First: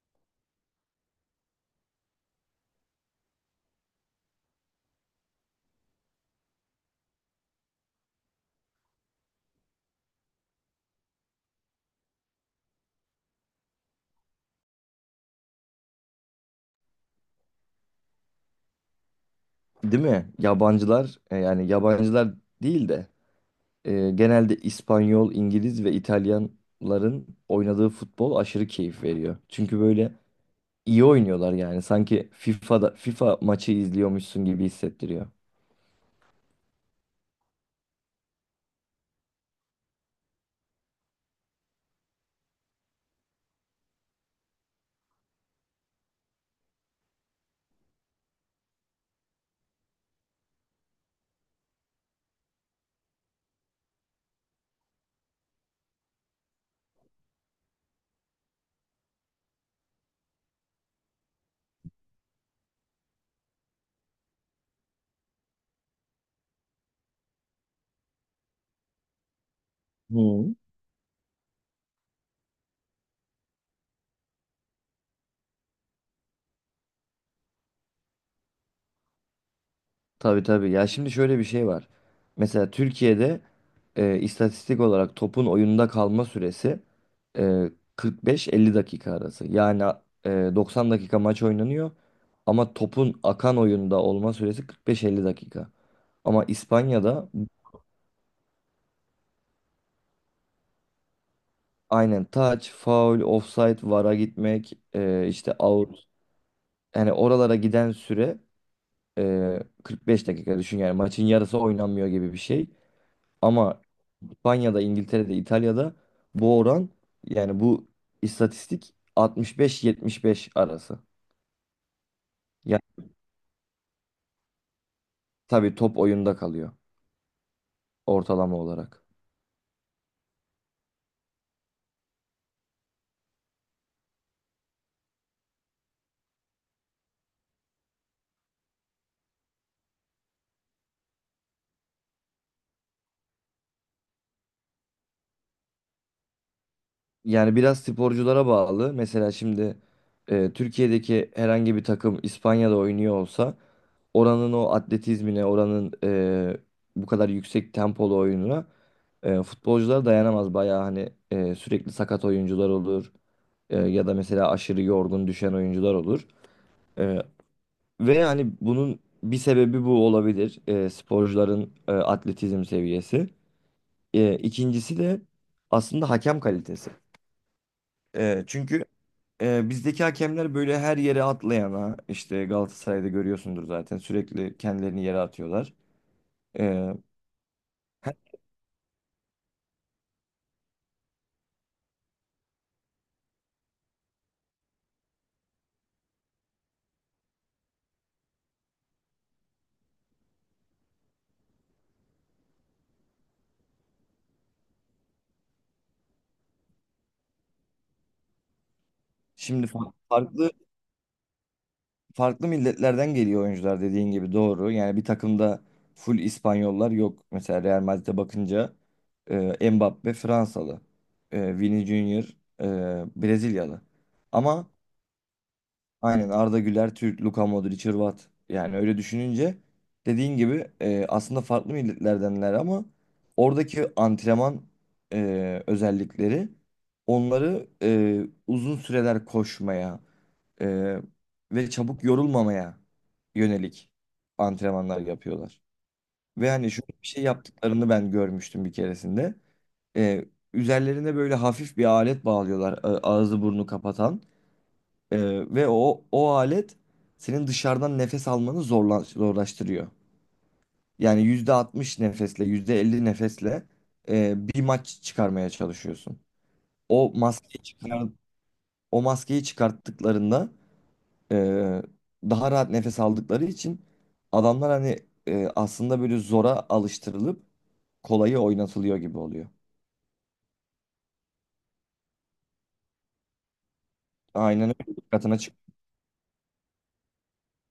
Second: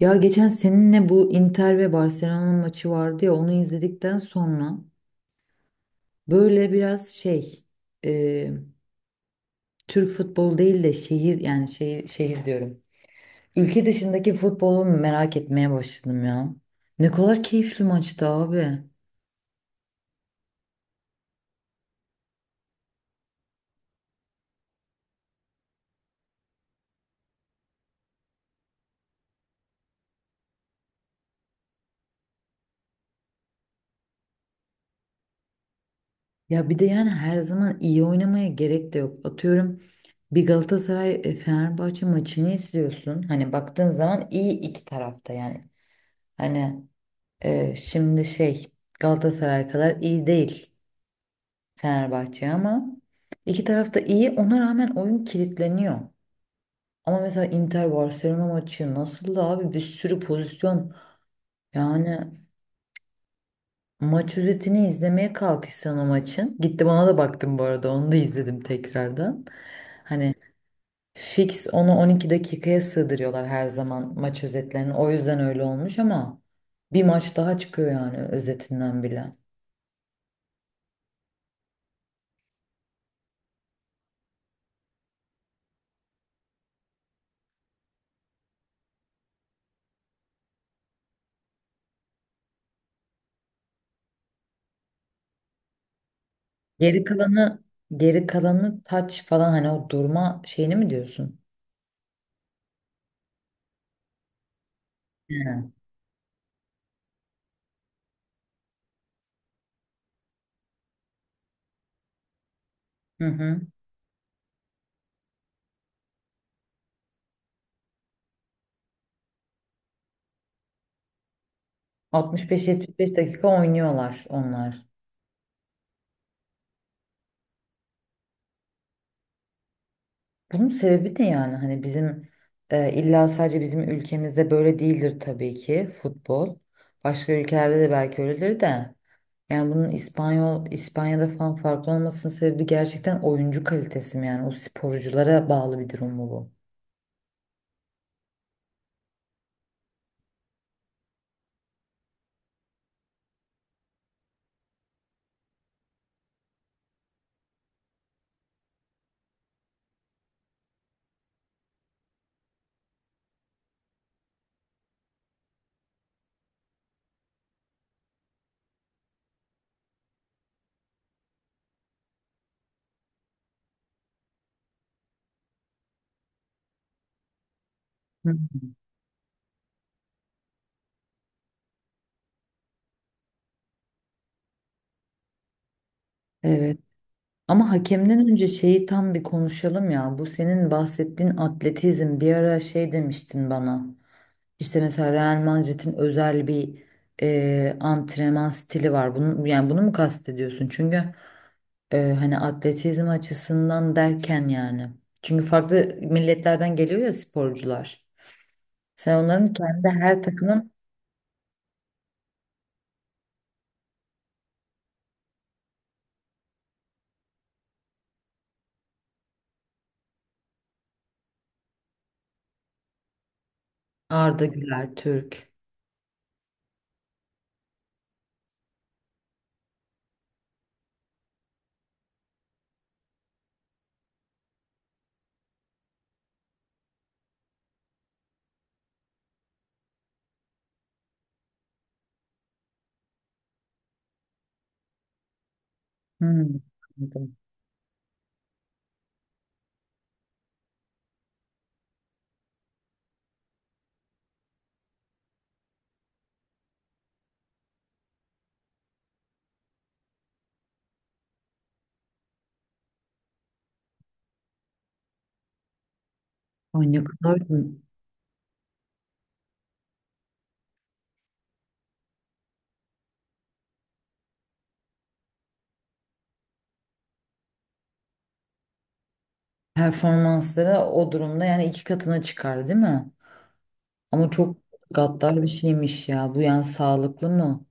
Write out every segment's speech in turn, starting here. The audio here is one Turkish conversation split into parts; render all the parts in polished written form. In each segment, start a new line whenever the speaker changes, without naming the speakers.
Ya geçen seninle bu Inter ve Barcelona maçı vardı ya onu izledikten sonra böyle biraz şey e, Türk futbolu değil de şehir yani şehir diyorum. Ülke dışındaki futbolu merak etmeye başladım ya. Ne kadar keyifli maçtı abi.
Değil mi? Yabancılar, yani yabancılar değil de, genelde İspanyol, İngiliz ve İtalyanların oynadığı futbol aşırı keyif veriyor. Çünkü böyle iyi oynuyorlar yani. Sanki FIFA'da FIFA maçı izliyormuşsun gibi hissettiriyor.
Ya bir de yani her zaman iyi oynamaya gerek de yok. Atıyorum bir Galatasaray Fenerbahçe maçını izliyorsun. Hani baktığın zaman iyi iki tarafta yani. Hani şimdi şey Galatasaray kadar iyi değil Fenerbahçe ama iki taraf da iyi ona rağmen oyun kilitleniyor. Ama mesela Inter Barcelona maçı nasıl da abi bir sürü pozisyon yani maç özetini izlemeye kalkışsan o maçın. Gittim ona da baktım bu arada onu da izledim tekrardan. Hani
Hı.
fix onu 12 dakikaya sığdırıyorlar her zaman maç özetlerini o yüzden öyle olmuş ama bir maç daha çıkıyor yani özetinden bile.
Tabii tabii. Ya şimdi şöyle bir şey var. Mesela Türkiye'de istatistik olarak topun oyunda kalma süresi e, 45-50 dakika arası. Yani 90 dakika maç oynanıyor ama topun akan oyunda olma süresi 45-50 dakika. Ama
Geri
İspanya'da
kalanı geri kalanı taç falan hani o durma şeyini mi diyorsun?
aynen touch, foul, offside, VAR'a gitmek,
He.
işte out. Yani oralara giden süre 45 dakika düşün, yani maçın yarısı oynanmıyor gibi bir şey.
Hı hı.
Ama İspanya'da, İngiltere'de, İtalya'da bu oran, yani bu istatistik 65-75 arası. Yani
65-75 dakika oynuyorlar onlar.
tabii top oyunda kalıyor, ortalama olarak.
Bunun sebebi ne yani? Hani bizim illa sadece bizim ülkemizde böyle değildir tabii ki futbol. Başka ülkelerde de belki öyledir de. Yani bunun İspanyol İspanya'da falan farklı olmasının sebebi gerçekten oyuncu kalitesi mi yani? O sporculara bağlı bir durum mu bu?
Yani biraz sporculara bağlı. Mesela şimdi Türkiye'deki herhangi bir takım İspanya'da oynuyor olsa oranın o atletizmine, oranın e, bu kadar yüksek tempolu oyununa futbolcular dayanamaz. Bayağı hani sürekli sakat oyuncular olur. Ya da mesela aşırı yorgun düşen oyuncular olur. E, Ve hani bunun bir sebebi bu olabilir. Sporcuların atletizm seviyesi. İkincisi de aslında hakem kalitesi.
Hı hı.
Çünkü bizdeki hakemler böyle her yere atlayana, işte Galatasaray'da görüyorsundur zaten, sürekli kendilerini yere atıyorlar.
Evet. Ama
Heh,
hakemden önce şeyi tam bir konuşalım ya. Bu senin bahsettiğin atletizm bir ara şey demiştin bana. İşte mesela Real Madrid'in özel bir antrenman stili var. Bunu, yani bunu mu kastediyorsun? Çünkü hani atletizm açısından derken yani. Çünkü farklı milletlerden geliyor ya sporcular. Sen onların
Şimdi
kendi her
farklı
takımın
farklı milletlerden geliyor oyuncular, dediğin gibi doğru. Yani bir takımda full İspanyollar yok. Mesela Real Madrid'e bakınca Mbappe Fransalı, Vini Junior Brezilyalı.
Arda
Ama
Güler, Türk.
aynen, Arda Güler, Türk, Luka Modric, Hırvat. Yani öyle düşününce dediğin gibi aslında farklı milletlerdenler ama oradaki antrenman özellikleri onları uzun süreler koşmaya e, ve çabuk yorulmamaya yönelik antrenmanlar yapıyorlar. Ve
Hmm.
hani şöyle bir şey
Anladım.
yaptıklarını ben görmüştüm bir keresinde. E, Üzerlerine böyle hafif bir alet bağlıyorlar, ağzı burnu kapatan. Ee, Ve o alet senin dışarıdan nefes almanı zorlaştırıyor. Yani %60 nefesle, %50 nefesle bir maç çıkarmaya çalışıyorsun.
Ay ne
O
kadar
maskeyi çıkar, O maskeyi çıkarttıklarında e, daha rahat nefes aldıkları için adamlar hani aslında böyle zora alıştırılıp kolayı oynatılıyor gibi oluyor.
performansları o durumda yani iki katına çıkar değil mi? Ama çok
Aynen öyle. Dikkatine.
gaddar bir şeymiş ya. Bu yani sağlıklı mı?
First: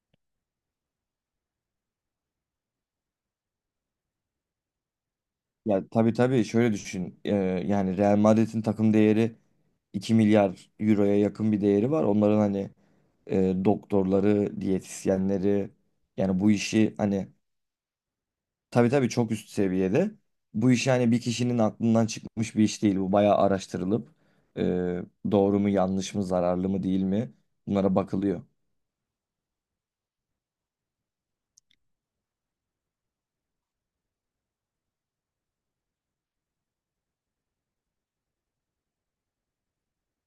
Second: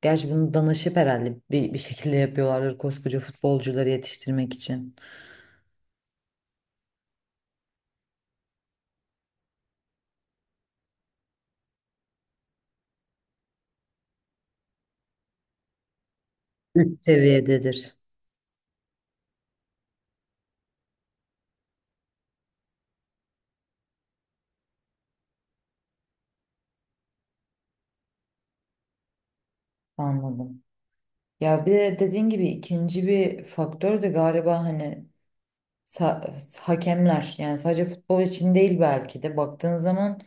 Gerçi bunu danışıp herhalde bir şekilde yapıyorlardır koskoca futbolcuları yetiştirmek için.
Ya tabii tabii, şöyle düşün. Yani Real Madrid'in takım değeri 2 milyar euroya yakın bir değeri var. Onların hani doktorları, diyetisyenleri, yani bu işi
Üst
hani,
seviyededir.
tabii tabii çok üst seviyede. Bu işi hani bir kişinin aklından çıkmış bir iş değil. Bu bayağı araştırılıp e, doğru mu yanlış mı, zararlı mı değil mi, bunlara bakılıyor.
Anladım. Ya bir de dediğin gibi ikinci bir faktör de galiba hani hakemler. Yani sadece futbol için değil belki de baktığın zaman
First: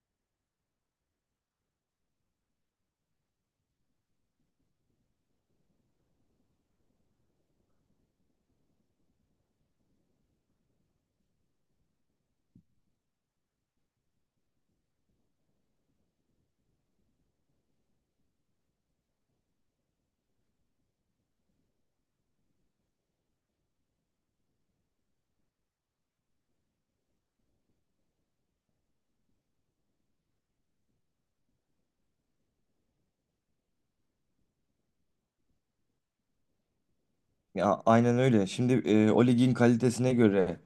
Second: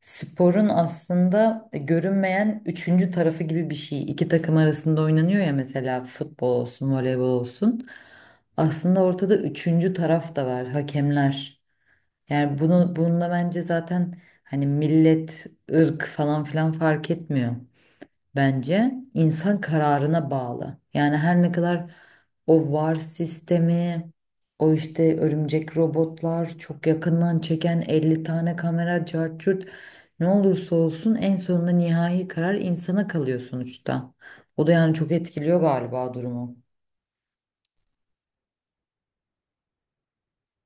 sporun aslında görünmeyen üçüncü tarafı gibi bir şey. İki takım arasında oynanıyor ya mesela futbol olsun, voleybol olsun. Aslında ortada üçüncü taraf da var, hakemler. Yani bunu bununla bence zaten hani millet, ırk falan filan fark etmiyor bence insan kararına bağlı. Yani her ne kadar o VAR sistemi, o işte örümcek robotlar, çok yakından çeken 50 tane kamera, cart curt ne olursa olsun en sonunda nihai karar insana kalıyor sonuçta. O da yani çok etkiliyor galiba durumu.
Ya aynen öyle. Şimdi o ligin kalitesine göre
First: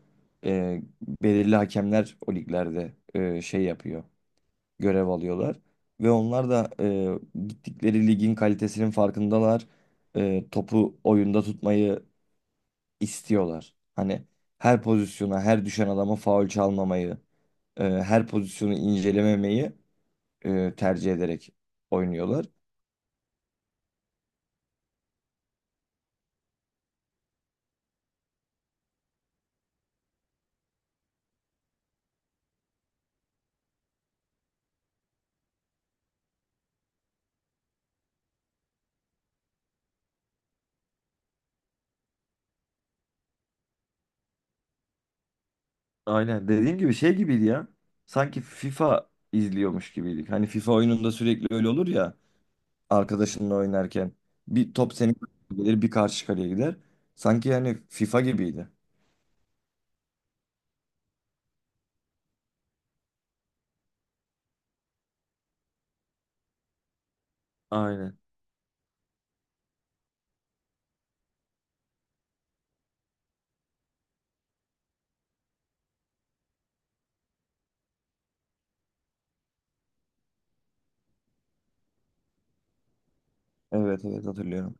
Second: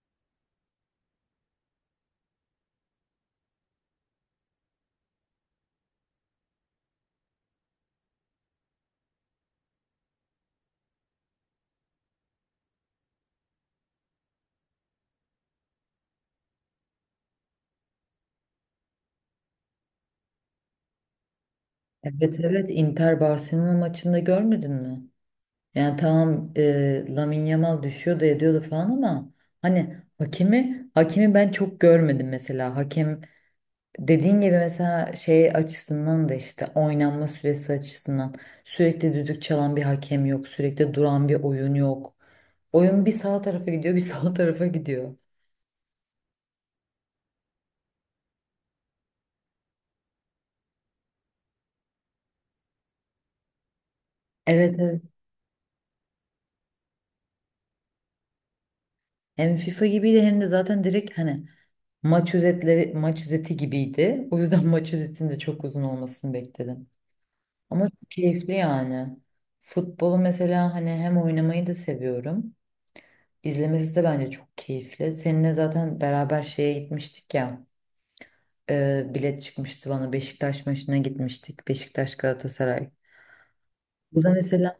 e, belirli hakemler o liglerde şey yapıyor, görev alıyorlar. Ve onlar da gittikleri ligin kalitesinin farkındalar. Topu oyunda tutmayı istiyorlar. Hani her pozisyona, her düşen adama faul çalmamayı, her pozisyonu incelememeyi tercih ederek
Evet,
oynuyorlar.
evet, Inter Barcelona maçında görmedin mi? Yani tamam Lamine Yamal düşüyordu ediyordu falan ama hani hakemi ben çok görmedim mesela. Hakem dediğin gibi mesela şey açısından da işte oynanma süresi açısından sürekli düdük çalan bir hakem yok, sürekli duran bir oyun yok. Oyun bir sağ tarafa gidiyor, bir sol tarafa gidiyor.
Aynen, dediğim gibi şey gibiydi ya. Sanki FIFA izliyormuş gibiydik. Hani FIFA oyununda sürekli öyle olur ya, arkadaşınla oynarken. Bir
Evet,
top
evet.
senin kaleye gelir, bir karşı kaleye gider. Sanki yani FIFA gibiydi.
Hem FIFA gibiydi hem de zaten direkt hani maç özetleri, maç özeti gibiydi. O yüzden maç özetinin de çok uzun olmasını bekledim. Ama çok
Aynen.
keyifli yani. Futbolu mesela hani hem oynamayı da seviyorum. İzlemesi de bence çok keyifli. Seninle zaten beraber şeye gitmiştik ya. Bilet çıkmıştı bana. Beşiktaş maçına gitmiştik. Beşiktaş Galatasaray.
Evet evet,
Burada
hatırlıyorum.
mesela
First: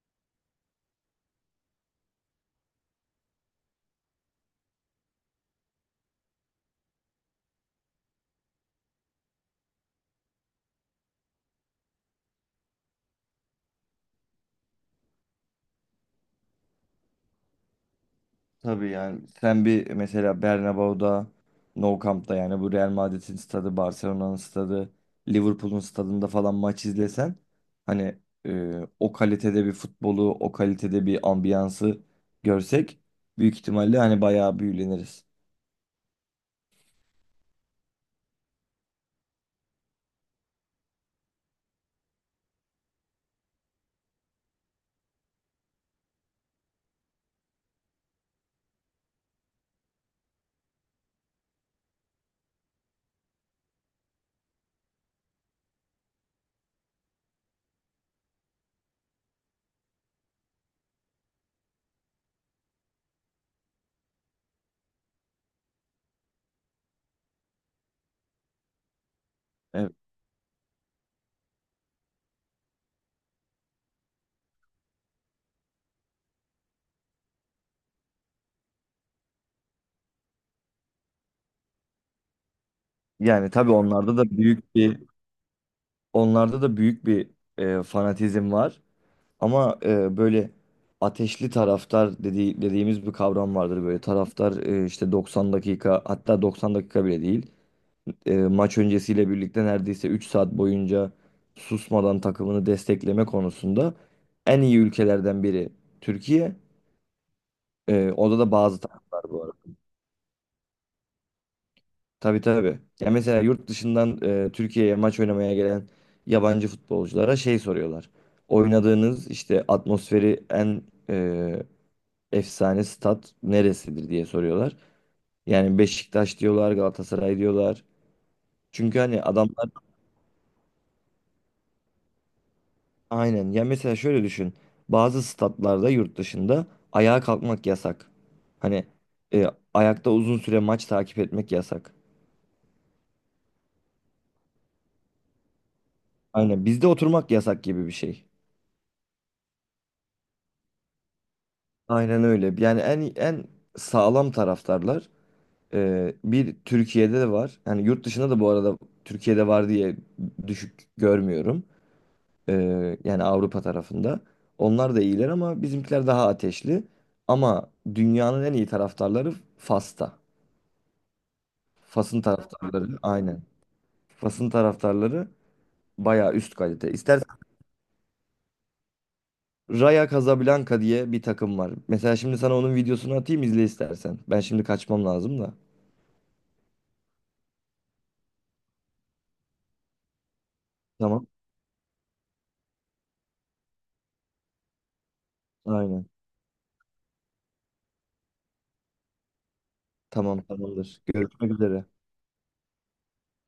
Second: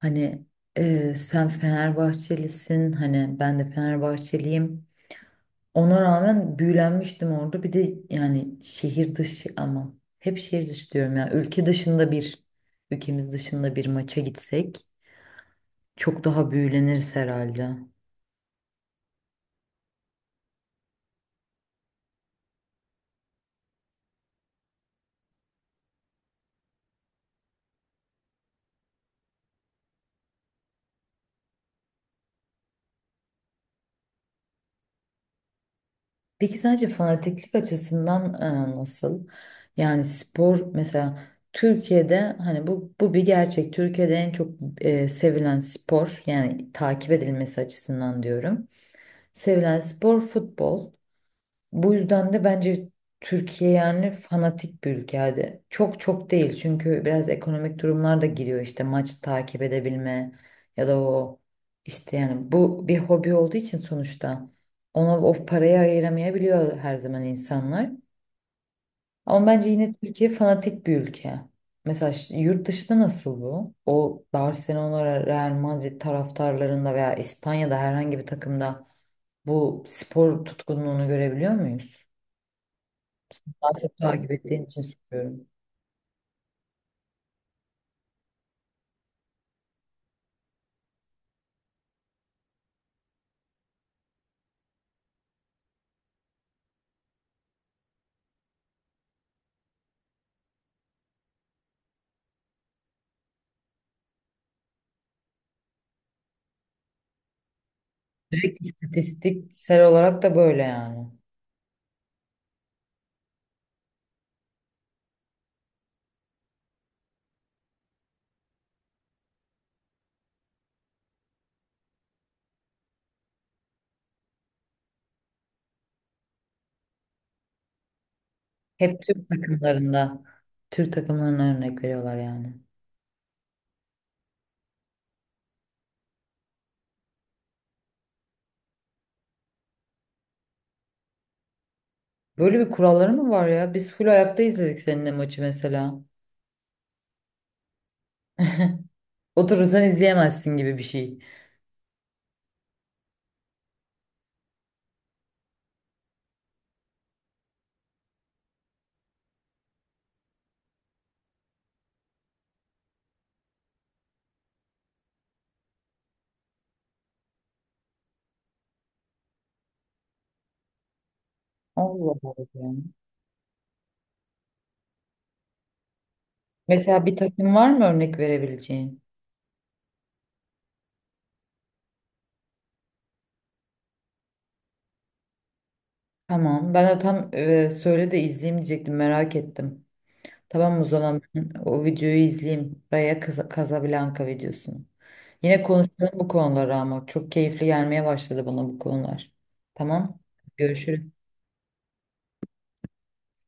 hani sen Fenerbahçelisin. Hani ben de Fenerbahçeliyim. Ona rağmen büyülenmiştim orada. Bir de yani şehir dışı ama hep şehir dışı diyorum ya. Ülke dışında ülkemiz dışında bir maça gitsek çok daha büyüleniriz herhalde.
Tabii, yani sen bir mesela Bernabéu'da, Nou Camp'ta, yani bu Real Madrid'in stadı, Barcelona'nın stadı, Liverpool'un stadında falan maç izlesen, hani o kalitede bir futbolu, o kalitede bir ambiyansı görsek, büyük ihtimalle hani bayağı büyüleniriz.
Peki sence fanatiklik açısından nasıl? Yani spor mesela Türkiye'de hani bu bir gerçek. Türkiye'de en çok sevilen spor yani takip edilmesi açısından diyorum. Sevilen spor futbol. Bu yüzden de bence Türkiye yani fanatik bir ülke hadi. Çok çok değil çünkü biraz ekonomik durumlar da giriyor işte maç takip edebilme ya da o işte yani bu bir hobi olduğu için sonuçta ona o parayı ayıramayabiliyor her zaman insanlar. Ama bence yine
Evet.
Türkiye fanatik bir ülke. Mesela yurt dışında nasıl bu? O Barcelona, Real Madrid taraftarlarında veya İspanya'da herhangi bir takımda bu spor tutkunluğunu görebiliyor muyuz?
Yani tabii
Daha çok
onlarda
takip
da
ettiğin
büyük
için
bir
soruyorum.
onlarda da büyük bir fanatizm var. Ama böyle ateşli taraftar dediğimiz bir kavram vardır. Böyle taraftar işte 90 dakika, hatta 90 dakika bile değil. Maç öncesiyle birlikte neredeyse 3 saat boyunca susmadan takımını destekleme konusunda en iyi ülkelerden biri Türkiye. Orada da
Direkt
bazı taraftar bu arada.
istatistiksel olarak da böyle yani.
Tabii tabii. Ya mesela yurt dışından Türkiye'ye maç oynamaya gelen yabancı futbolculara şey soruyorlar. Oynadığınız işte atmosferi en e, efsane stat neresidir, diye soruyorlar. Yani Beşiktaş diyorlar, Galatasaray diyorlar. Çünkü
Hep
hani
Türk
adamlar,
takımlarında, Türk takımlarına örnek veriyorlar yani.
aynen. Ya mesela şöyle düşün. Bazı statlarda yurt dışında ayağa kalkmak yasak. Hani e, ayakta uzun süre maç takip etmek yasak.
Böyle bir kuralları mı var ya? Biz full ayakta izledik seninle maçı mesela.
Aynen bizde oturmak yasak gibi bir şey.
Oturursan izleyemezsin gibi bir şey.
Aynen öyle. Yani en sağlam taraftarlar bir Türkiye'de de var. Yani yurt dışında da bu arada, Türkiye'de var diye düşük görmüyorum. Yani Avrupa tarafında. Onlar da iyiler ama bizimkiler daha ateşli. Ama dünyanın en iyi taraftarları Fas'ta.
Allah
Fas'ın
Allah.
taraftarları, aynen. Fas'ın taraftarları bayağı üst kalite.
Mesela bir
İstersen
takım var mı örnek verebileceğin?
Raja Casablanca diye bir takım var. Mesela şimdi sana onun videosunu atayım, izle istersen. Ben şimdi kaçmam lazım da.
Tamam. Ben de tam söyle de izleyeyim diyecektim. Merak ettim. Tamam o zaman
Tamam.
ben o videoyu izleyeyim. Raya Casablanca videosunu. Yine
Aynen.
konuşalım bu konuları ama çok keyifli gelmeye başladı bana bu konular. Tamam.
Tamam, tamamdır.
Görüşürüz.
Görüşmek üzere.